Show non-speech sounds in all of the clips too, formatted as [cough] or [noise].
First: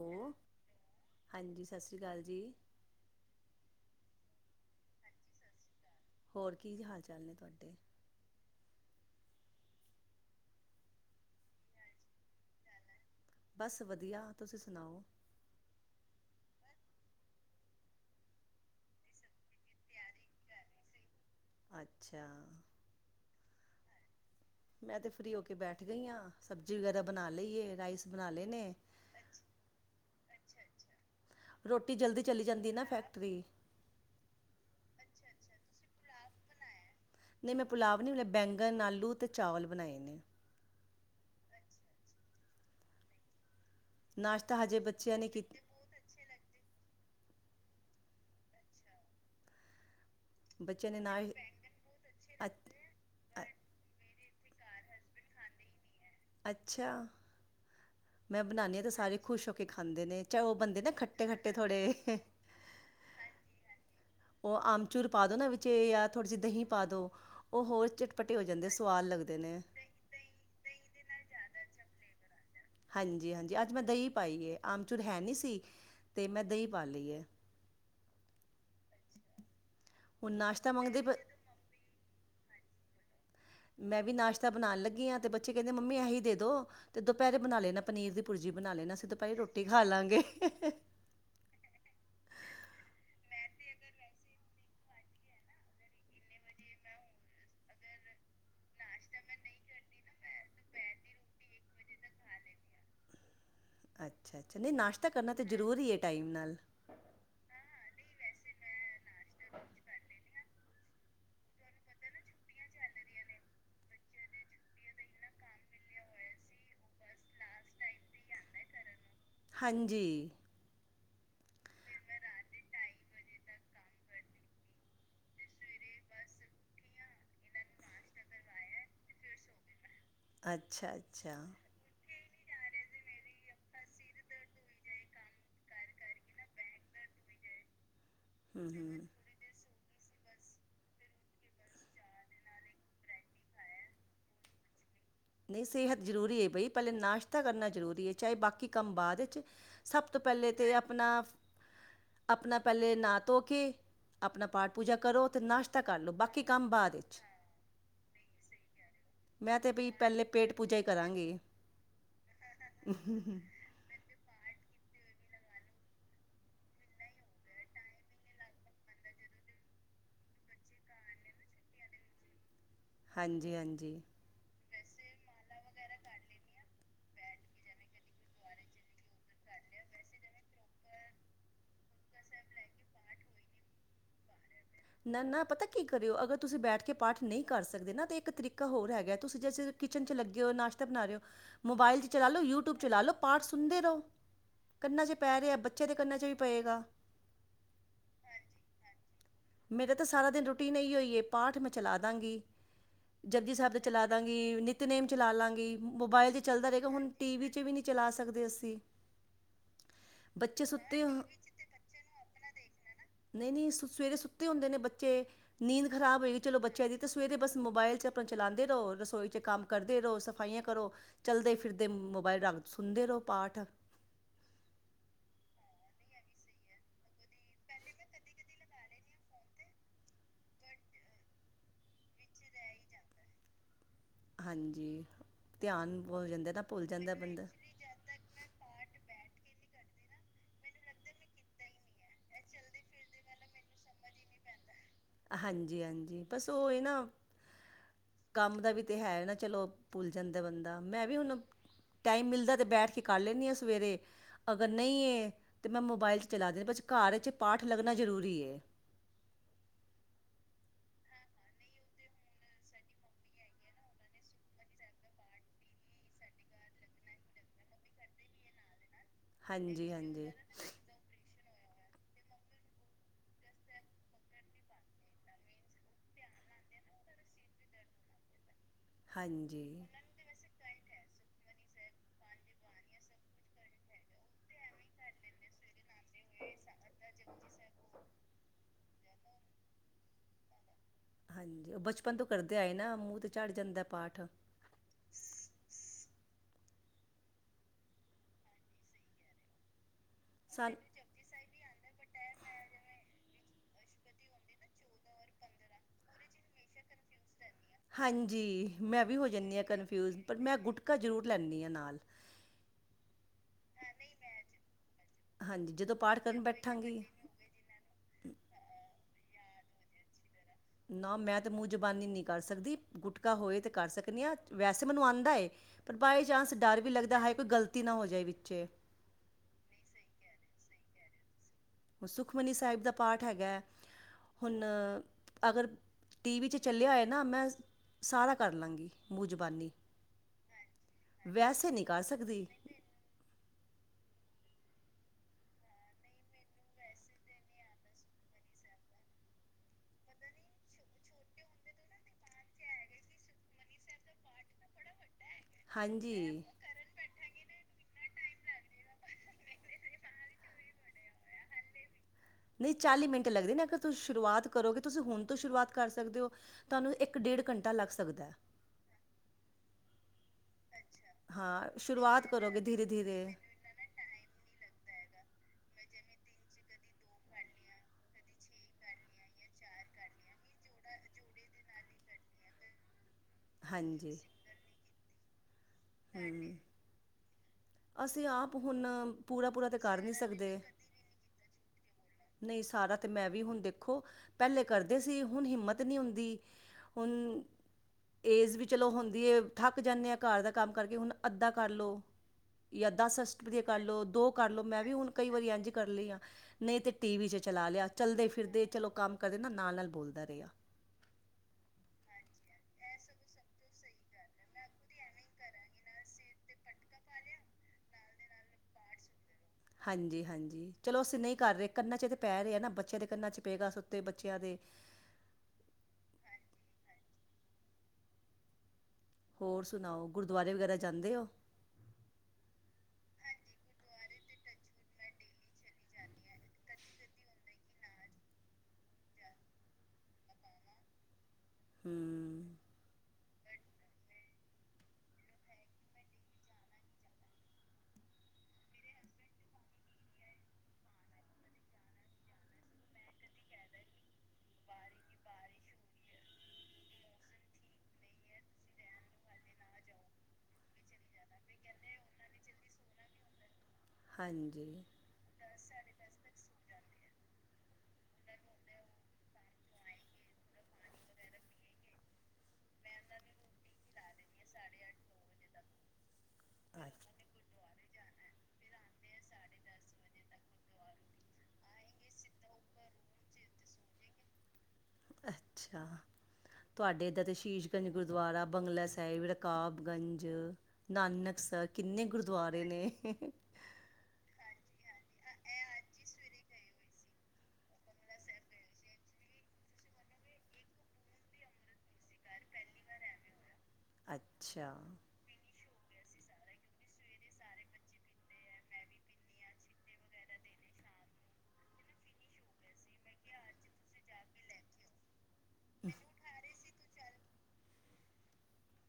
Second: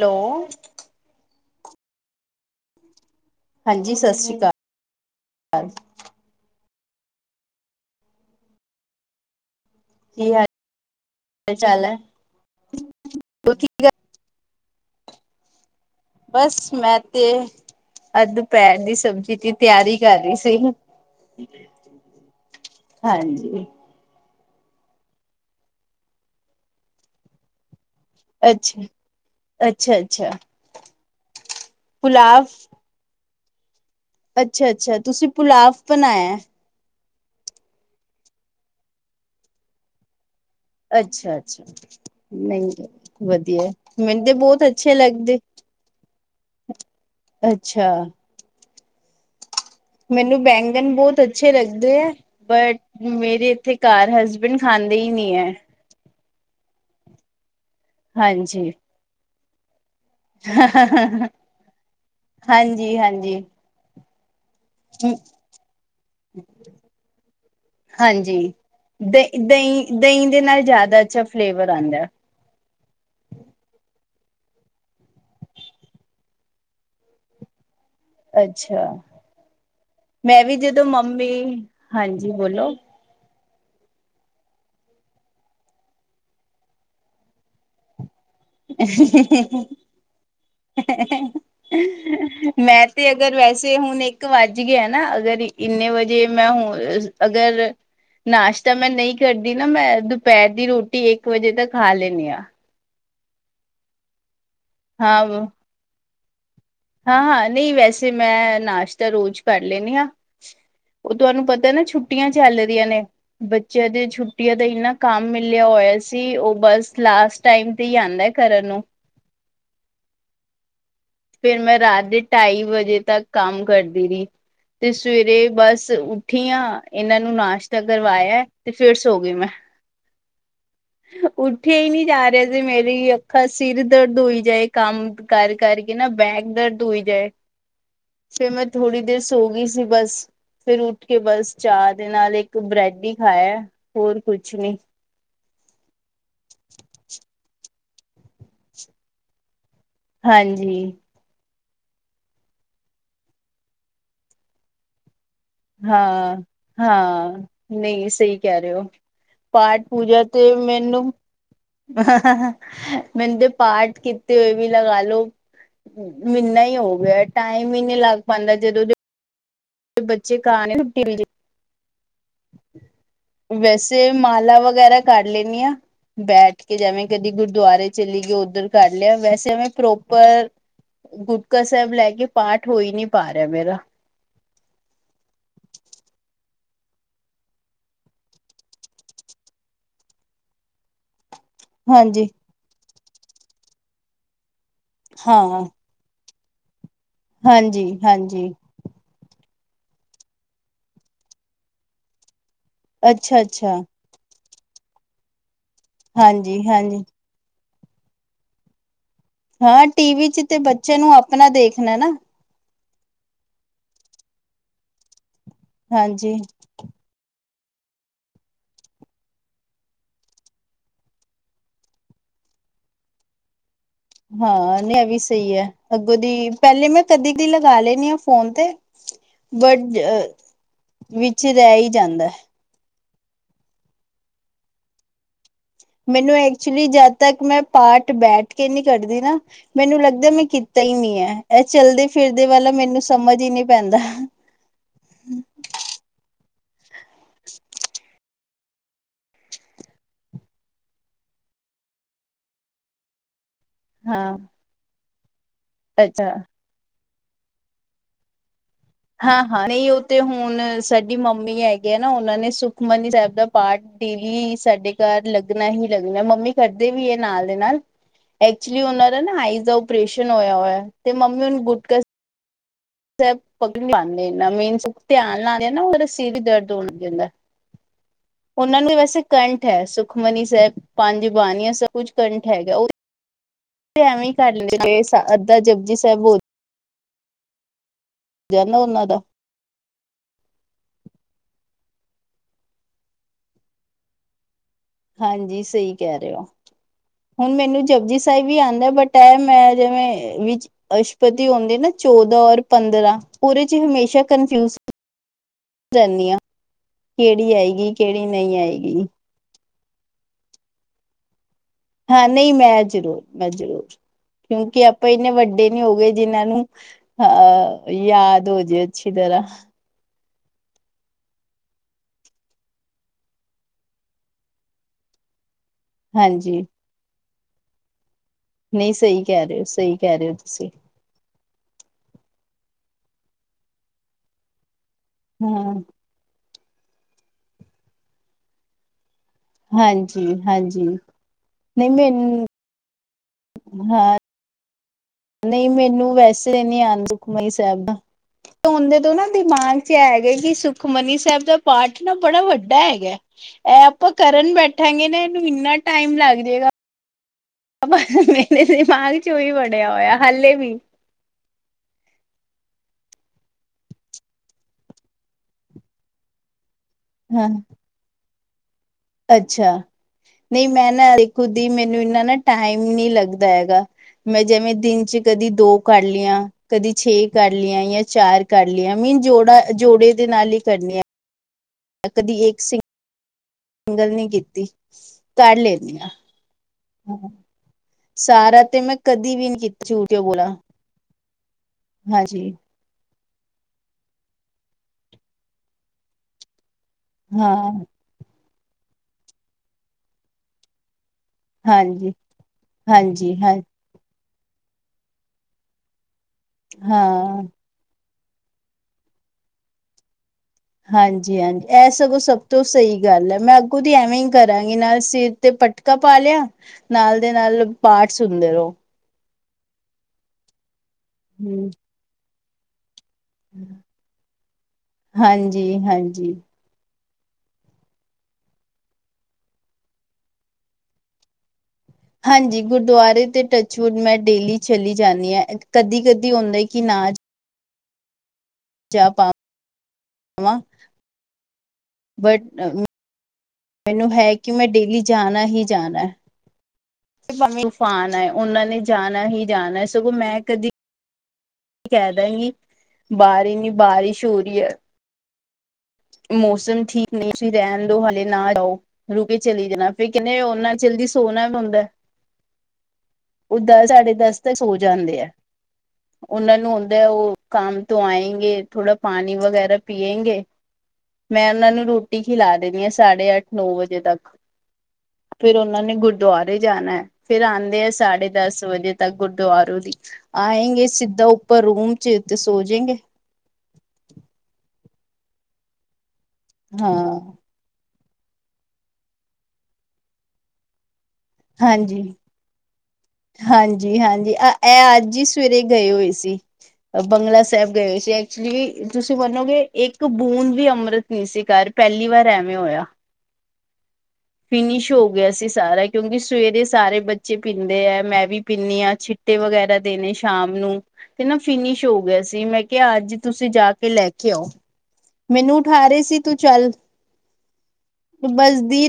ਹੋ ਹੈਲੋ ਹਾਂਜੀ ਸਤਿ ਸ਼੍ਰੀ ਅਕਾਲ ਜੀ ਹਾਂਜੀ ਸਤਿ ਸ਼੍ਰੀ ਅਕਾਲ ਹ ਹੋਰ ਕੀ ਹਾਲ ਚਾਲ ਨੇ ਤੁਹਾਡੇ? ਕੀ ਹਾਲ ਚਾਲ ਏ? ਬਸ ਵਧੀਆ ਤੁਸੀਂ ਸੁਣਾਓ ਬਸ ਮੈਂ ਤੇ ਅੱਜ ਦੁਪਿਹਰ ਦੀ ਸਬਜ਼ੀ ਤਿਆਰੀ ਕਰ ਰਹੀ ਸੀ ਹਾਂ ਅੱਛਾ ਹਾਂਜੀ। ਮੈਂ ਤੇ ਫਰੀ ਹੋ ਕੇ ਬੈਠ ਗਈ ਹਾਂ ਸਬਜ਼ੀ ਵਗੈਰਾ ਬਣਾ ਲਈਏ ਰਾਈਸ ਬਣਾ ਲੈ ਨੇ ਅੱਛਾ ਅੱਛਾ ਅੱਛਾ ਰੋਟੀ ਜਲਦੀ ਚਲੀ ਪੁਲਾਵ ਜਾਂਦੀ ਨਾ ਫੈਕਟਰੀ। ਅੱਛਾ ਅੱਛਾ ਤੁਸੀਂ ਪੁਲਾਵ ਬਣਾਇਆ ਨਹੀਂ ਮੈਂ ਪੁੁਲਾਵ ਨਹੀਂ ਮੈਂ ਬੈਂਗਨ, ਆਲੂ ਤੇ ਚਾਵਲ ਬਣਾਏ ਨੇ। ਅੱਛਾ ਅੱਛਾ ਨਹੀਂ ਵਧੀਆ। ਮੈਨ ਦੇ ਨਾਸ਼ਤਾ ਬਹੁਤ ਹਜੇ ਅੱਛੇ ਬੱਚਿਆਂ ਨੇ ਲੱਗਦੇ ਕੀ ਅੱਛਾ ਮੈਨੂੰ ਬੱਚਿਆਂ ਬੈਂਗਨ ਨੇ ਨਾ ਬਹੁਤ ਅੱਛੇ ਲੱਗਦੇ ਆ ਅੱ ਬਟ ਮੇਰੇ ਇੱਥੇ ਘਰ ਹਸਬੈਂਡ ਖਾਂਦੇ ਹੀ ਨਹੀਂ ਹੈ। ਅੱਛਾ ਮੈਂ ਹਾਂਜੀ ਬਣਾਣੀ ਹਾਂ ਤਾਂ ਸਾਰੇ ਖੁਸ਼ ਹੋ ਕੇ ਖਾਂਦੇ ਨੇ। ਚ ਉਹ ਬੰਦੇ ਨਾ ਖੱਟੇ ਖੱਟੇ ਥੋੜ੍ਹੇ ਹਾਂਜੀ ਹਾਂਜੀ। ਉਹ ਆਮਚੂਰ ਪਾ ਦੋ ਨਾ ਵਿੱਚ ਜਾਂ ਥੋੜ੍ਹੀ ਜਿਹੀ ਦਹੀਂ ਪਾ ਦੋ। ਉਹ ਹੋਰ ਚਟਪਟੇ ਹਾਂਜੀ ਹੋ ਜਾਂਦੇ ਸਆਦ ਦ ਲੱਗਦੇ ਨੇ। ਦਹੀਂ ਦਹੀਂ ਦੇ ਨਾਲ ਜਿਆਦਾ ਅੱਛਾ ਫਲੇਵਰ ਆਉਂਦਾ। ਹਾਂਜੀ ਹਾਂਜੀ ਅੱਜ ਮੈਂ ਦਹੀਂ ਪਾਈ ਏ ਆਮਚੂਰ ਹੈ ਨਹੀਂ ਸੀ ਅਤੇ ਮੈਂ ਦਹੀਂ ਪਾ ਲਈ ਏ। ਅੱਛਾ ਹੁਣ ਮੈਂ ਵੀ ਨਾਸ਼ਤਾ ਜਦੋਂ ਮੰਗਦੇ ਪ ਮੰਮੀ ਹਾਂਜੀ ਬੋਲੋ ਮੈਂ ਵੀ ਨਾਸ਼ਤਾ ਬਣਾਉਣ ਲੱਗੀ ਹਾਂ ਤੇ ਬੱਚੇ ਕਹਿੰਦੇ ਮੰਮੀ ਐਸੀਂ ਦੇ ਦੋ ਤੇ ਦੁਪਹਿਰੇ ਬਣਾ ਲੈਣਾ। ਪਨੀਰ ਦੀ ਭੁਰਜੀ ਬਣਾ ਲੈਂਣਾ ਅਸੀਂ ਤਾਂ ਭਾਈ ਰੋਟੀ ਖਾ ਲਵਾਂਗੇ। [inaudible] ਮੈਂ ਤੇ ਅਗਰ ਵੈਸੇ ਹੁਣ ਇੱਕ ਵੱਜ ਗਿਆ ਨਾ ਅਗਰ ਇੰਨੇ ਵਜੇ ਮੈਂ ਹ ਅਗਰ ਨਾਸ਼ਤਾ ਮੈਂ ਨਹੀਂ ਕਰਦੀ ਨਾ ਮੈਂ ਦੁਪਹਿਰ ਦੀ ਰੋਟੀ ਇੱਕ ਵਜੇ ਤਕ ਖਾ ਲੈਣੀ ਹਾਂ। ਅੱਛਾ ਅੱਛਾ ਨਹੀਂ ਨਾਸ਼ਤਾ ਹਾਂ ਕਰਨਾ ਤਾਂ ਜ਼ਰੂਰੀ ਹੈ ਟਾਈਮ ਨਾਲ। ਹਾਂ ਹਾਂ ਨਹੀਂ ਵੈਸੇ ਮੈਂ ਨਾਸ਼ਤਾ ਰੋਜ਼ ਕਰ ਲੈਣੀ ਹਾਂ। ਉਹ ਤੁਹਾਨੂੰ ਪਤਾ ਨਾ ਛੁੱਟੀਆਂ ਚੱਲ ਰੀਆਂ ਨੇ। ਬੱਚਿਆਂ ਦੇ ਛੁੱਟੀਆਂ ਦਾ ਇੰਨਾ ਕੰਮ ਮਿਲਿਆ ਹੋਇਆ ਸੀ ਉਹ ਬਸ ਲਾਸਟ ਟਾਈਮ ਤੇ ਹੀ ਆਉਂਦਾ ਕਰਨ ਨੂੰ। ਹਾਂਜੀ। ਫੇਰ ਮੈਂ ਰਾਤ ਦੇ ਢਾਈ ਵਜੇ ਤੱਕ ਕੰਮ ਕਰਦੀ ਰਹੀ। ਤੇ ਸਵੇਰੇ ਬਸ ਉੱਠੀ ਹਾਂ ਇਹਨਾਂ ਨੂੰ ਨਾਸ਼ਤਾ ਕਰਵਾਇਆ ਤੇ ਫਿਰ ਸੋ ਗਏ ਮੈਂ। [inaudible] ਅੱਛਾ ਅੱਛਾ। ਉੱਠਿਆ ਹੀ ਨਹੀਂ ਜਾ ਰਿਹਾ ਜੇ ਮੇਰੀ ਅੱਖਾਂ ਸਿਰ ਦਰਦ ਹੋਈ ਜਾਏ ਕੰਮ ਕਰ ਕਰਕੇ ਨਾ ਬੈਗ ਦਰਦ ਹੋਈ ਜਾਏ ਫਿਰ ਮੈਂ ਹਮ ਥੋੜੀ ਹਮ। ਦੇਰ ਸੋ ਗਈ ਸੀ ਬਸ। ਫੇਰ ਉੱਠ ਕੇ ਬਸ ਚਾਹ ਦੇ ਨਾਲ ਇੱਕ ਬ੍ਰੈਡ ਹੀ ਖਾਇਆ ਹੋਰ ਕੁਛ ਨੀ। ਨਹੀਂ ਸਿਹਤ ਜ਼ਰੂਰੀ ਹੈ ਬਈ ਨਾਸ਼ਤਾ ਕਰਨਾ ਜ਼ਰੂਰੀ ਹੈ ਚਾਹੇ ਬਾਕੀ ਕੰਮ ਬਾਅਦ ਵਿੱਚ। ਸਭ ਤੋਂ ਪਹਿਲੇ ਤਾਂ ਹਾਂਜੀ ਆਪਣਾ ਆਪਣਾ ਪਹਿਲੇ ਨਾਂ ਧੋ ਕੇ ਆਪਣਾ ਪਾਠ ਪੂਜਾ ਕਰੋ ਤੇ ਨਾਸ਼ਤਾ ਕਰ ਲਓ ਹਾਂ ਬਾਕੀ ਕੰਮ ਬਾਅਦ ਵਿੱਚ ਹਾਂ ਨਹੀਂ ਸਹੀ ਕਹਿ ਰਹੇ ਹੋ ਮੈਂ ਤੇ ਪਾਠ ਬਈ ਪੂਜਾ ਪਹਿਲੇ ਪੇਟ ਤੇ ਪੂਜਾ ਹੀ ਮੈਨੂੰ। ਕਰਾਂਗੀ ਮੈਨੂੰ ਪਾਠ ਕੀਤੇ ਹੋਏ ਵੀ ਲਗਾਲੋ ਮਹੀਨਾ ਹੀ ਹੋ ਗਿਆ ਟਾਈਮ ਹੀ ਨਹੀਂੀ ਲੱਗ ਪਾਦਾ ਜਦੋਂ ਦੇ ਬੱਚੇ ਘਰ ਨੇ ਛੁੱਟੀ ਵਿਚ ਹਾਂਜੀ ਹਾਂਜੀ ਵੈਸੇ ਮਾਲਾ ਵਗੈਰਾ ਕਰ ਲੈਣੀ ਆ। ਬੈਠ ਕੇ ਜਿਵੇਂ ਕਦੀ ਗੁਰਦੁਆਰੇ ਚਲੀ ਗਏ ਉੱਧਰ ਕਰ ਲਿਆ ਵੈਸੇ ਐਵੇਂ ਪ੍ਰੋਪਰ ਗੁਟਕਾ ਸਾਹਿਬ ਲੈ ਕੇ ਪਾਠ ਹੋਈ ਨਹੀਂ ਪਾ ਰਿਹਾ ਮੇਰਾ। ਨਾ ਨਾ ਪਤਾ ਕੀ ਕਰਿਓ ਅਗਰ ਤੁਸੀਂ ਬੈਠ ਕੇ ਪਾਠ ਨਹੀਂ ਕਰ ਸਕਦੇ ਨਾ ਤਾਂ ਇੱਕ ਤਰੀਕਾ ਹੋਰ ਹੈਗਾ ਤੁਸੀਂ ਕਿਚਨ ਚ ਲੱਗੇ ਹੋਓ ਨਾਸ਼ਤਾ ਬਣਾ ਰਹੇਓ ਮੋਬਾਈਲ 'ਚ ਚਲਾ ਹਾਂਜੀ ਲੋ ਯੂਟਿਊਬ ਚਲਾ ਲਓ ਪਾਠ ਸੁਣਦੇ ਰਹੋ ਕੰਨਾ 'ਚ ਪੈ ਹਾਂ ਰਿਹੇ ਆ ਬੱਚੇ ਦੇ ਕੰਨਾ 'ਚ ਪਏਗਾ। ਹਾਂਜੀ ਹਾਂਜੀ। ਮੇਰਾ ਤਾਂ ਸਾਰਾ ਦਿਨ ਰੂਟੀਨ ਇਹੀ ਹੋਈ ਹੈ ਪਾਠ ਮੈਂ ਚਲਾ ਦਾਂਗੀ ਅੱਛਾ ਜਪਜੀ ਸਾਹਿਬ ਅੱਛਾ ਦੇ ਚਲਾ ਦਾਗੀ ਨਿਤਨੇਮ ਚਲਾ ਲਾਂਗੀ ਮੋਬਾਇਲ ਤੇ ਹਾਂਜੀ ਚੱਲਦਾ ਰਹੇਗਾ ਹਾਂਜੀ ਹੁਣ ਟੀ ਵੀ ਚ ਵੀ ਨਹੀਂ ਚਲਾ ਸਕਦੇ ਅਸੀਂ। ਹਾਂ ਟੀਵੀ ਚ ਤੇ ਬੱਚੇ ਸੁੱਤੇ ਨੂੰ ਹੋ- ਆਪਣਾ ਦੇਖਣਾ ਨਾ। ਨਹੀਂ ਨਹੀਂ ਸਵੇਰੇ ਸੁੱਤੇ ਹੁੰਦੇ ਨੇ ਬੱਚੇ ਨੀਂਦ ਖ਼ਰਾਬ ਹਾਂਜੀ ਹੋਏਗੀ ਚਲੋ ਬੱਚਿਆਂ ਦੀ ਤੇ ਸਵੇਰੇ ਬਸ ਮੋਬਾਈਲ 'ਚ ਆਪਣਾ ਚਲਉਦੇ ਰਹੋ ਰਸੋਈ 'ਚ ਕੰਮ ਕਰਦੇ ਰਹੋ ਸਫਾਈਆਂ ਕਰੋ। ਚਲਦੇ ਫਿਰਦੇ ਮੋਬਾਈਲ ਰ ਸੁਣਦੇ ਰਹੋ ਪਾਠ ਆ। ਹਾਂ, ਨਹੀ ਐਵੀ ਸਹੀ ਐ, ਅੱਗੋਂ ਦੀ ਪਹਿਲੇ ਮੈਂ ਕਦੀ ਲਗਾ ਲੇਨੀ ਆ ਫੋਨ ਤੇ। ਬ ਅਹ, ਵਿੱਚ ਰਹਿ ਹੀ ਜਾਂਦੈ। ਹਾਂਜੀ। ਧਿਆਨ ਹੋ ਮੈਨੂੰ ਜਾਂਦਾ ਨਾ, ਭੁੱਲ ਐਕਚੁਲੀ ਜਦ ਜਾਂਦਾ ਤੱਕ ਬੰਦਾ। ਮੈਂ ਪਾਠ ਬੈਠਕੇ ਨੀ ਕਰਦੀ ਨਾ ਮੈਨੂੰ ਲੱਗਦਾ ਮੈਂ ਕੀਤਾ ਹੀ ਨਹੀਂ ਐ, ਐ ਚੱਲਦੇ-ਫਿਰਦੇ ਵਾਲਾ ਮੈਨੂੰ ਸਮਝ ਹੀ ਨਹੀਂ ਪੈਂਦਾ। ਹਾਂਜੀ-ਹਾਂਜੀ, ਬਸ ਉਹ ਏ ਨਾ ਕੰਮ ਦਾ ਵੀ ਤੇ ਹੈ ਨਾ ਚਲੋ, ਭੁੱਲ ਜਾਂਦਾ ਬੰਦਾ। 'ਮੈਂ' ਵੀ ਹੁਣ ਟਾਈਮ ਮਿਲਦਾ ਤਾਂ ਬੈਠਕੇ ਕਰ ਲੈਂਨੀ ਹਾਂ ਸਵੇਰੇ, ਹਾਂ ਅਗਰ ਨਹੀਂ ਏ, ਇਹ ਤਾ 'ਮੈਂ' ਮੋਬਾਇਲ 'ਚ ਅੱਛਾ ਚਲਾਦੇ ਬ ਘਰ'ਚ ਪਾਠ ਲੱਗਣਾ ਜ਼ਰੂਰੀ ਏ। ਹਾਂ-ਹਾਂ, ਨਹੀਂ ਉਹ ਤੇ ਹੁਣ ਸਾਡੀ ਮੰਮੀ ਹੈਗੀ ਆ ਨਾ ਉਹਨਾਂ ਨੇ ਸੁਖਮਨੀ ਸਾਹਿਬ ਦਾ ਪਾਠ ਡੇਲੀ ਸਾਡੇ ਘਰ ਲੱਗਣਾ ਹੀ ਲੱਗਣਾ ਮੰਮੀ ਕਰਦੇ ਵੀ ਹੈ ਨਾਲ ਦੇ ਨਾਲ। ਐਕਚੁਲੀ ਉਹਨਾਂ ਦਾ ਨਾ ਆਈਜ ਦਾ ਹਾਂਜੀ ਹਾਂਜੀ ਓਪਰੇਸ਼ਨ ਹੋਇਆ ਹੋਇਆ, ਤੇ ਮੰਮੀ ਉਹ ਗੁੱਟਕ ਪਗ ਪਾਂਦੇ, ਮੀਨਸ ਧਿਆਨ ਲਾਲਿਆ ਨਾ ਉਹ ਸਿਰ ਹੀ ਦਰਦ ਹੋਣ ਲਗ ਜਾਂਦਾ। ਉਹਨਾਂ ਨੂੰ ਵੈਸੇ ਕੰਠ ਹਾਂਜੀ ਹੈ, ਸੁਖ ਸੁਖਮਨੀ ਸਾਹਿਬ, ਪੰਜ ਬਾਣੀਆਂ ਸਭ ਕੁਝ ਕੰਠ ਹੈਗਾ। ਉਹ ਐਵੇਂ ਕਰ ਲੇਂਦੇ, ਅੱਧਾ ਜਪੁਜੀ ਸਾਹਿਬ ਬੋ [inaudible] ਜਪੁ ਜੀ ਸਾਹਿਬ ਜਾਨਾ ਓਹਨਾਂ ਦਾ। ਹਾਂਜੀ, ਉਹ ਬਚਪਨ ਤੋਂ ਕਰਦੇ ਆਏ ਨਾ, ਮੂੰਹ ਤੇ ਚੜ ਜਾਂਦਾ ਪਾਠ। ਹਾਂਜੀ, ਸਹੀ ਕਹਿ ਰਹੇ ਹੋ। ਹੁਣ ਮੈਨੂੰ ਜਪੁਜੀ ਸਾਹਿਬ ਵੀ ਆਂਦਾ ਬਟ ਐ 'ਮੈਂ' ਜਿਵੇਂ ਵਿੱਚ ਸਾਨ ਅਸ਼ਪਤੀ ਹੁੰਦੇ ਨਾ ਚੌਦਾਂ ਔਰ ਪੰਦਰਾਂ, ਉਹਦੇ'ਚ ਹਮੇਸ਼ਾ ਕਨਫਿਊਜ ਜਾਂਨੀ ਆਂ, ਕਿਹੜੀ ਆਈ ਹਾਂਜੀ! 'ਮੈਂ' ਵੀ ਹੋ ਜਾਂਨੀ ਹਾੰ ਕਨਫਿਊਜ਼, ਪਰ ਮੈਂ ਗੁਟਕਾ ਜ਼ਰੂਰ ਲੈਂਨੀ ਆਂ, ਨਾਲ। ਹਾਂ, ਨਹੀਂ, ਮੈਂ ਜ਼ਰੂਰ। ਮੈਂ ਜ਼ਰੂਰ, ਕਿਉਂਕਿ ਆਪਾਂ ਇੰਨੇ ਵੱਡੇ ਹਾਂਜੀ ਨੀ ਹੋ ਜਦੋਂ ਗਏ ਪਾਠ ਕਰਨ ਜਿਨਾਂ ਨੂੰ, ਬੈਠਾਂਗੀ ਅਹ ਯਾਦ ਹੋਜੇ ਅੱਛੀ ਤਰ੍ਹਾ। ਨਾ, ਮੈਂ ਤਾਂ ਮੂੰਹ ਜਬਾਨੀ ਨਹੀਂ ਕਰ ਸਕਦੀ। ਗੁਟਕਾ ਹੋਏ ਤੇ ਕਰ ਸਕਦੀ ਹਾਂ, ਵੈਸੇ ਮਨੂ ਆਂਦਾ ਏ। ਪਰ ਬਾਈਚਾਂਸ ਹਾਂਜੀ ਡਰ ਵੀ ਲੱਗਦਾ, ਹਾਏ ਕੋਈ ਗਲਤੀ ਨਾ ਹੋਜੇ ਵਿੱਚੇ। ਨਹੀਂ ਸਹੀ ਕਹਿ ਰਹੇ ਹੋ, ਸਹੀ ਕਹਿ ਰਹੇ ਹੋ, ਤੁਸੀ। ਹੁਨ 'ਸੁਖਮਨੀ ਸਾਹਿਬ' ਦਾ ਪਾਠ ਹੈਗਾ। ਹੁੱਨ, ਅਗਰ ਹਾਂ ਟੀਵੀ 'ਚ ਚੱਲਿਆ ਹੋਇਆ ਨਾ, ਮੈਂ ਸਾਰਾ ਕਰਲਾਂਗੀ। ਮੂੰਹ ਜਬਾਨੀ। ਹਾਂਜੀ ਹਾਂਜੀ ਵੈਸੇ, ਨਹੀਂ ਕਰ ਸਕਦੀ। ਹਾਂ ਨਹੀਂ, ਮੈਨੂੰ ਵੈਸੇ ਨੀ ਆਂਦ 'ਸੁੁਖਮਨੀ ਸਾਹਿਬ'। ਓਂਦੇ ਤੋਂ ਨਾ ਦਿਮਾਗ'ਚ ਇਹ ਹੈਗਾ, ਕਿ ਸੁਖਮਨੀ ਸਾਹਿਬ ਦਾ ਪਾਠ ਨਾ ਬੜਾ ਵੱਡਾ ਹੈਗਾ। ਐ ਆਪਾ ਕਰਨ ਬੈਠਾਂਗੇ ਨਾ, ਇਹਨੂੰ ਇੰਨਾ ਹਾਂਜੀ। ਟਾਈਮ ਕਰਨ ਲੱਗਜੇਗਾ। ਪਰ, ਮੇਰੇ ਦਿਮਾਗ'ਚ ਓਹੀ ਵੜਿਆ ਹੋਇਆ, ਹੱਲੇ ਵੀ। ਵੀ। ਨਹੀਂ ਚਾਲੀ ਮਿੰਟ ਲੱਗਦੇ ਨੇ ਅਗਰ ਤੁਸੀਂ ਸ਼ੁਰੂਆਤ ਕਰੋਗੇ, ਤੁਸੀਂ ਹੁਣ ਤੋਂ ਸ਼ੁਰੂਆਤ ਕਰ ਸਕਦੇ ਹੋ, ਤੁਹਾਨੂੰ ਇੱਕ ਇੱਕ-ਡੇਢ ਹਾਂ ਘੰਟਾ ਲੱਗ ਸਕਦਾ। ਅੱਛਾ। ਨਹੀਂ, ਮੈਂ ਨਾ ਦੇਖੋ ਦੀ, ਹਾਂ ਮੈਨੂੰ ਇਨਾ ਸ਼ੁਰੂਆਤ ਨਾ ਕਰੋਗੇ ਟਾਈਮ ਧੀਰੇ ਨੀ ਧੀਰੇ ਲੱਗਦਾ ਹੈਗਾ। ਮੈਂ ਜਿਵੇਂ, ਦਿਨ'ਚ ਕਦੀ ਦੋ ਕਰਲੀਆਂ। ਕਦੀ ਛੇ ਕਰਲੀਆ, ਯਾ ਚਾਰ ਕਰਲੀਆ ਮੀਨ ਜੋੜਾ, ਜੋੜੇ ਦੇ ਨਾਲ ਹੀ ਕਰਨੀਆਂ। ਕਦੀ ਇੱਕ ਸਿੰਗਲ ਹਾਂਜੀ। ਨਹੀਂ ਕੀਤੀ, ਕਰ ਲੇਨੀ ਆਂ। ਹੂੰ ਹਾਂ ਅਸੀ ਆਪ ਹੁਣ, ਪੂਰਾ-ਪੂਰਾ ਤੇ ਕਰ ਝੂਠ ਨਹੀਂ ਕਿਉਂ ਬੋਲਾ ਸਕਦੇ। ਹਾਂਜੀ ਨਹੀਂ ਸਾਰਾ ਤੇ ਮੈਂ ਵੀ ਹੁਣ ਦੇਖੋ, ਪਹਿਲੇ ਕਰਦੇ ਸੀ ਹੁਣ ਹਿੰਮਤ ਨੀ ਹੁੰਦੀ। ਹੁਣ ਹਾਂ। ਏਜ਼ ਵੀ ਚਲੋ ਹੁੰਦੀ ਏ, ਥੱਕ ਜਾਂਨੇ ਹਾਂ ਘਰ ਦਾ ਕੰਮ ਕਰਕੇ, ਹੁਣ ਅੱਧਾ ਕਰ ਲਉ ਹਾਂਜੀ ਜਾਂ ਦਸ ਹਾਂਜੀ ਹਾਂ ਅਸਟਪਦੀਆ ਕਰ ਲਓ ਦੋ ਕਰ ਲਓ ਮੈਂ ਵੀ ਹੁਣ ਕਈ ਵਾਰੀ ਇਂਝ ਹੀ ਕਰ ਲਈ ਆ ਨਹੀਂ ਤਾਂ ਟੀ ਵੀ ਚ ਹਾਂ। ਚਲਾ ਲਿਆ ਚੱਲਦੇ ਫਿਰਦੇ ਚਲੋ ਕੰਮ ਕਰਦੇ ਨਾ ਨਾਲ ਨਾਲ ਬੋਲਦਾ ਰਿਹਾ ਹਾਂਜੀ ਹਾਂਜੀ ਇਹ ਸਗੋਂ ਸਭ ਤੋਂ ਸਹੀ ਗੱਲ ਹੈ ਮੈਂ ਅੱਗੋਂ ਦੀ ਐਵੇਂ ਹੀ ਕਰਾਂਗੀ ਨਾਲ ਸਿਰ ਤੇ ਪਟਕਾ ਪਾ ਲਿਆ ਨਾਲ ਦੇ ਨਾਲ ਪਾਠ ਸੁਣਦੇ ਰਹੋ ਹਾਂਜੀ ਹਾਂਜੀ ਚਲੋ ਅਸੀਂ ਨਹੀਂ ਕਰ ਹਮ ਰਹੇ ਕੰਨਾਂ ਚ ਤੇ ਪੈ ਰਹੇ ਆ ਨਾ ਬੱਚਿਆਂ ਦੇ ਕੰਨਾਂ ਚ ਪੇਗਾ ਸੁੱਤੇ ਬੱਚਿਆਂ ਦੇ ਹਾਂਜੀ ਹਾਂਜੀ, ਹੋਰ ਸੁਣਾਓ ਗੁਰਦੁਆਰੇ ਵਗੈਰਾ ਜਾਂਦੇ ਹੋ ਹਾਂਜੀ ਗੁਰਦੁਆਰੇ ਤੇ ਟਚਵੁੱਡ ਮੈਂ ਡੇਲੀ ਚਲੀ ਜਾਂਦੀ ਹਾਂ ਕਦੀ ਕਦੀ ਹੁੰਦਾ ਕਿ ਨਾ ਚ ਪਾ [unintelligible] ਹਮਮਮਮ ਬਟ ਮੈਨੂੰ ਹੈ ਕਿ ਮੈਂ ਡੇਲੀ ਜਾਣਾ ਹੀ ਜਾਣਾ ਭਾਵੇਂ ਉਫਾਨ ਆਏ ਉਹਨਾਂ ਨੇ ਜਾਣਾ ਹੀ ਜਾਣਾ ਸਗੋਂ ਮੈਂ ਕਦੀ ਕਹਿਦਾਗੀ ਬਾਹਰ ਏਨੀ ਬਾਰਿਸ਼ ਹੋ ਰਹੀ ਹੈ। ਮੌਸਮ ਠੀਕ ਨਹੀਂ ਰਹਿਣ ਦਓ ਹਾਲੇ ਨਾ ਜਾਓ। ਰੁਕ ਕੇ ਚਲੀ ਜਾਣਾ ਫਿਰ ਕਹਿੰਦੇ ਓਨਾ ਜਲਦੀ ਸੋਨਾ ਵੀ ਹਉਦਾ ਉਹ ਦਸ ਸਾਢੇ ਦਸ ਤੇ ਹਾਂਜੀ ਸੋ ਜਾਂਦੇ ਹੈ ਉਹਨਾਂ ਨੂੰ ਹੁੰਦਾ ਉਹ ਕੰਮ ਤੌ ਆਏਂਗੇੇ ਥੋੜਾ ਪਾਣੀ ਵਗੈਰਾ ਪੀਏਗੇ ਮੈਂ ਉਹਨਾਂ ਨੂੰ ਰੋਟੀ ਖਿਲਾ ਦੇਣੀਆਂ ਸੀ ਸਾਢੇ ਅੱਠ ਨੌ ਵਜੇ ਤੱਕ ਫਿਰ ਉਹਨਾਂ ਨੇ ਗੁਰਦੁਆਰੇ ਜਾਣਾ ਹੈ ਫਿਰ ਆਉਂਦੇ ਆ ਸਾਢੇ ਦਸ ਵਜੇ ਤੱਕ ਗੁਰਦੁਆਰੋ ਦੀ। ਆਏਂਗੇ ਸਿੱਧਾ ਉਪੱਰ ਰੂਮ ਚ ਤੇ ਸੋਜੇਗੇ। ਅੱਛਾ! ਹਾਂ ਤੁਹਾਡੇ ਏਦਾਂ ਤੇ ਸ਼ੀਸ਼ ਧੰਨ ਗੁਰਦੁਆਰਾ ਬੰਗਲਾ ਸਾਹਿਬ ਰਕਾਬ ਗੰਜ ਨਾਨਕ ਸਾਰ ਹਾਂਜੀ ਕਿੰਨੇ ਗੁਰ ਦੁਆਰੇ ਨੇ ਹੀ ਹੀ ਹੀ ਹਾਂਜੀ, ਹਾਂਜੀ ਅ ਇਹ ਅੱਜ ਹੀ ਸਵੇਰੇ ਗਏ ਹੋਏ ਸੀ। ਬੰਗਲਾ ਸਾਹਿਬ ਗਏ ਸੀ ਐਕਚੁੱਲੀ ਤੁਸੀਂ ਮੰਨੋਗੇ ਇੱਕ ਬੂੰਦ ਵੀ ਅੰਮ੍ਰਿਤ ਨ ਸੀ ਘਰ ਪਹਿਲੀ ਵਾਰ ਐਵੇਂ ਹੋਇਆ ਅੱਛਾ ਫਿਨਿਸ਼ ਹੋ ਗਿਆ ਸੀ ਸਾਰਾ ਕਿਉਂਕਿ ਸਵੇਰੇ ਸਾਰੇ ਬੱਚੇ ਪੀਂਦੇ ਹੈ। ਮੈਂ ਵੀ ਪੀਨੀ ਹਾਂ ਛਿੱਟੇ ਵਗੈਰਾ ਦੇਣੇ ਸ਼ਾਮ ਨੂੰ ਤੇ ਨਾ ਫਿਨਿਸ਼ ਹੋ ਗਿਆ ਸੀ ਮੈਂ ਕਿ ਅੱਜ ਤੁਸੀਂ ਜਾ ਕੇ ਲੈ ਕੇ ਆਓ। ਮੈਨੂੰ ਉਠਾ ਰਹੇ ਸੀ ਤੂੰ ਚੱਲ ਬਸਦੀ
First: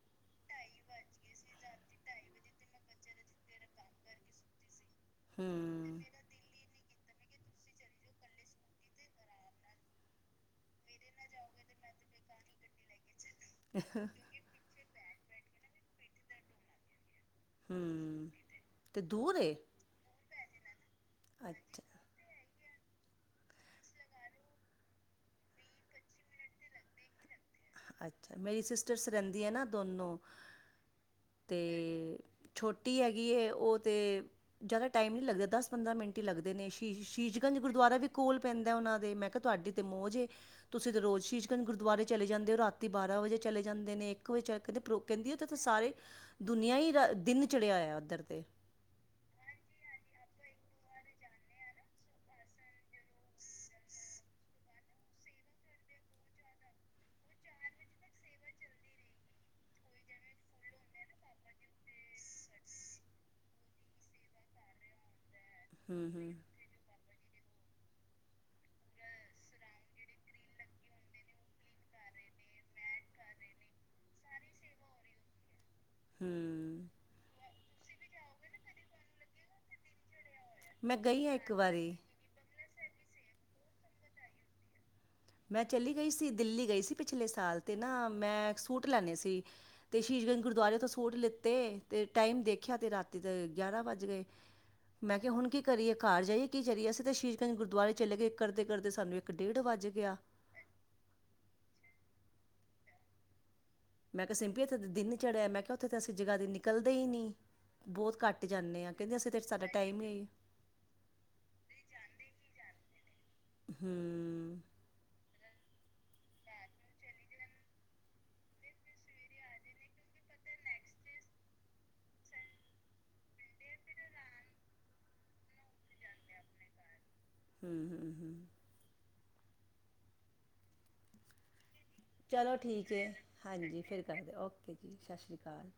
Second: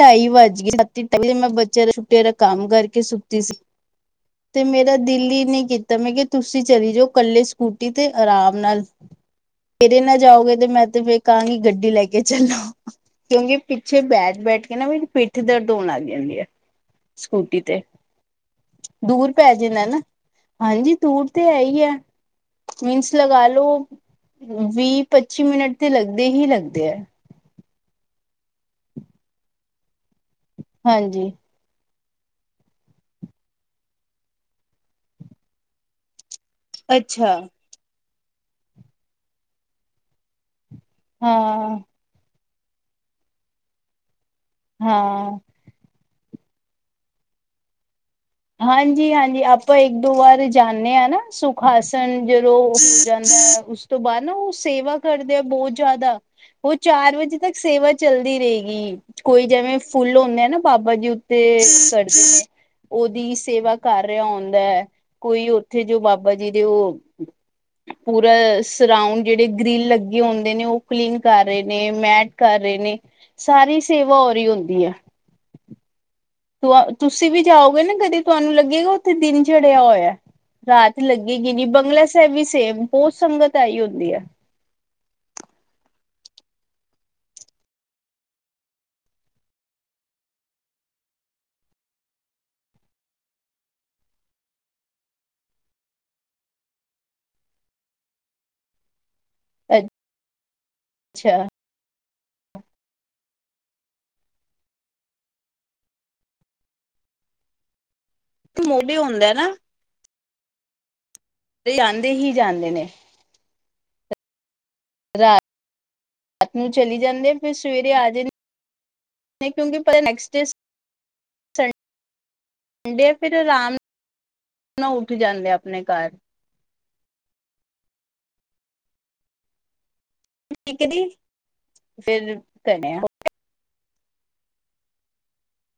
ਢਾਈ ਵੱਜ ਗਏ ਸਤੀਾਈੇ ਮੈਂ ਬੱਚਿਆਂ ਦਾ ਛੁੱਟੀਆਂ ਦਾ ਕੰਮ ਕਰਕੇ ਸੁੱਤੀ ਸੀ ਤੇ ਮੇਰਾ ਦਿਲ ਹੀ ਨਹੀਂ ਕੀਤਾ ਹੂੰ। ਮੈਂ ਕਿ ਤੁਸੀਂ ਚਲੀ ਜਾਓ ਇਕੱਲੇ ਸਕੂਟੀ ਤੇ ਆਰਾਮ ਨਾਲ। ਤੇਰੇ ਨਾ ਜਾਓਗੇ ਤੇ ਮੈਂ ਤੇ ਫਿਰ ਕਹਾਂਗੀ ਗੱਡੀ ਲੈ ਕੇ ਚੱਲੋ ਕਿਉਂਕਿ ਪਿੱਛੇ ਬੈਠ ਬੈਠ ਕਹਿੰਦਾ ਮੇਰੀ ਪਿੱਠ ਦਰਦ ਹੋਣ ਲੱਗ ਜਾਂਦੀ ਹੈ ਸਕੂਟੀ ਤੇ ਹਮਮਮ ਦੂਰ ਪੈ ਜਾਣਾਂ ਨਾ ਹਾਂਜੀ ਦੂਰ ਤੇ ਹੈ ਅੱਛਾ, ਹੀ ਆ ਮੀਨਸ ਲਗਾ ਲੋ ਵੀਹ ਪੱਚੀ ਮਿੰਟ ਤੇ ਲੱਗਦੇ ਹੀ ਲੱਗਦੇ ਹੈ ਅੱਛਾ! ਮੇਰੀ ਸਿਸਟਰ ਸਰਹਿੰਦੀ ਹੈ ਨਾ ਦੋਨੋਂ ਹਾਂਜੀ ਤੇ ਛੋਟੀ ਹੈਗੀ ਹੈ ਉਹ ਤੇ ਜ਼ਿਆਦਾ ਟਾਈਮ ਨਹੀਂ ਲੱਗਦਾ ਦਸ ਪੰਦਰਾਂ ਮਿੰਟ ਟੀ ਲੱਗਦੇ ਨੇ ਸ਼ੀਸ਼ ਅੱਛਾ ਸ਼ੀਸ਼ਗੰਜ ਗੁਰਦੁਆਰਾ ਵੀ ਕੋਲ ਪੈਂਦਾ ਉਹਨਾ ਦੇ ਮੈਂ ਕਿਹਾ ਤੁਹਾਡੀ ਤੇ ਮੌਜ ਤੁਸੀਂ ਤੇ ਰੋਜ਼ ਸ਼ੀਸ਼ਗੰਜ ਹਾਂ ਗੁਰਦੁਆਰੇ ਚਲੇ ਜਾਂਦੇ ਹੋ ਰਾਤੀ ਬਾਰਾਂ ਵਜੇ ਚਲੇ ਜਾਂਦੇ ਨੇ ਇੱਕ ਵਜੇ ਚ ਕਦੇੋ ਕਹਿੰਦੀ ਆ। ਹਾਂ ਸਾਰੇ ਦੁਨੀਆਂ ਹੀ ਦਿਨ ਚੜਿਆ ਹੋਇਆ ਉੱਧਰ ਤੇ ਹਾਂਜੀ ਹਾਂਜੀ ਆਪਾਂ ਇੱਕ ਦੋ ਵਾਰ ਜਾਂਦੇ ਹਾਂ ਨਾ ਸੁਖਾਸਨ ਜਦੋਂ ਜਾਂਦਾ ਉਸ ਤੋਂ ਬਾਅਦ ਨਾ ਉਹ ਸੇਵਾ ਕਰਦੇ ਆ ਬਹੁਤ ਜ਼ਿਆਦਾ ਉਹ ਚਾਰ ਵਜੇ ਤੱਕ ਸੇਵਾ ਚੱਲਦੀ ਰਹੇਗੀ। ਕੋਈ ਜਿਵੇਂ ਫੁੱਲ ਹੁੰਦੇ ਆ, ਨਾ ਬਾਬਾ ਜੀ ਉੱਤੇ ਸਿੱਟਦੇ ਨੇ। ਉਹਦੀ ਸੇਵਾ ਕਰ ਰਿਹਾ ਹੁੰਦਾ, ਕੋਈ ਉੱਥੇ ਜੋ ਹੂੰ, ਹੂੰ, ਬਾਬਾ ਜੀ ਦੇ ਉਹ ਪੂਰਾ ਸਰਾਉਂਡ ਜਿਹੜੇ ਗ੍ਰਿਲ ਲੱਗੇ ਹੁੰਦੇ ਨੇ, ਉਹ ਕਲੀਨ ਕਰ ਰਹੇ ਨੇ, ਮੈਟ ਕਰ ਰਹੇ ਨੇ। ਸਾਰੀ ਸੇਵਾ ਹੋ ਰਹੀ ਹੁੰਦੀ ਐ। ਹੂੰ। ਤੁਸੀਂ ਵੀ ਜਾਓਗੇ ਨਾ ਕਦੇ ਤੁਹਾਨੂੰ ਲੱਗੇਗਾ, ਉੱਥੇ ਦਿਨ ਚੜਿਆ ਹੋਇਆ। ਮੈਂ ਰਾਤ ਗਈ ਹਾਂ ਇੱਕ ਲੱਗੇਗੀ ਨੀ, ਵਾਰੀ ਬੰਗਲਾ ਸਾਹਿਬ ਵੀ ਸੇਮ ਬਹੁਤ ਸੰਗਤ ਆਈ ਹੁੰਦੀ ਐ। ਮੈਂ ਚੱਲੀ ਗਈ ਸੀ ਦਿੱਲੀ ਗਈ ਸੀ ਪਿਛਲੇ ਸਾਲ, ਤੇ ਨਾ ਮੈਂ ਇੱਕ ਸੂਟ ਲੈਂਨੇ ਸੀ। ਤੇ ਸ਼ੀਸ਼ ਗੰਜ ਗੁਰਦੁਆਰੇ ਤੋਂ ਸੂਟ ਲਿੱਤੇ, ਤੇ ਟਾਈਮ ਦੇਖਿਆ ਤੇ ਰਾਤੀ ਦੇ ਗਿਆਰਾਂ ਵੱਜ ਗਏ। ਮੈਂ ਕਿਹਾ ਹੁਣ ਕੀ ਕਰੀਏ ਘਰ ਜਾਈਏ ਕੀ ਕਰੀਏ, ਅਸੀਂ ਤਾਂ ਸ਼ੀਸ਼ਗੰਜ ਗੁਰਦੁਆਰੇ ਚਲੇ ਗਏ, ਕਰਦੇ-ਕਰਦੇ ਸਾਨੂੰ ਇੱਕ ਇੱਕ ਡੇਢ ਵੱਜ ਗਿਆ। ਅੱਛਾ। ਮੈਂ ਕਿਹਾ ਸਿੰਪੀ ਇੱਥੇ ਤਾਂ ਦਿਨ ਨੀ ਚੜਿਆ, ਮੈਂ ਕਿਹਾ ਉੱਥੇ ਤਾਂ ਅਸੀਂ ਜਗ੍ਹਾ ਦੀ ਨਿਕਲਦੇ ਹੀ ਨਈ, ਬਹੁਤ ਘੱਟ ਜਾਂਨੇ ਆਂ, ਮੋਢੇ ਕਹਿੰਦੇ ਹੁੰਦਾ ਅਸੀਂ ਤੇ ਨਾ ਸਾਡਾ ਟਾਈਮ ਇਹੀ ਆ। ਇਹ ਜਾਂਦੇ ਹੀ ਜਾਂਦੇ ਨੇ। ਹੂੰ, ਰਾਤ-ਰਾਤ ਨੂੰ ਚਲੀ ਜਾਂਦੇ ਨਾ। ਸਵੇਰੇ ਆ ਜਾਣੇ, ਕਿਉਂਕਿ ਪਤਾ ਨੈਕਸਟ ਡੇਜ਼ ਹੁੰਦੇ ਆ, ਫਿਰ ਆਰਾਮ ਨਾਲ ਉੱਠ ਜਾਂਦੇ ਆ ਆਪਣੇ ਘਰ। ਹੂੰ-ਹੂੰ-ਹੂੰ। ਮੈਂ ਕਦੀ ਚਲੋ ਠੀਕ ਐ, ਹਾਂਜੀ ਫਿਰ ਕਰ ਦਿਓ, ਓਕੇ ਜੀ ਸਸ ਰੀ ਕਾਲ।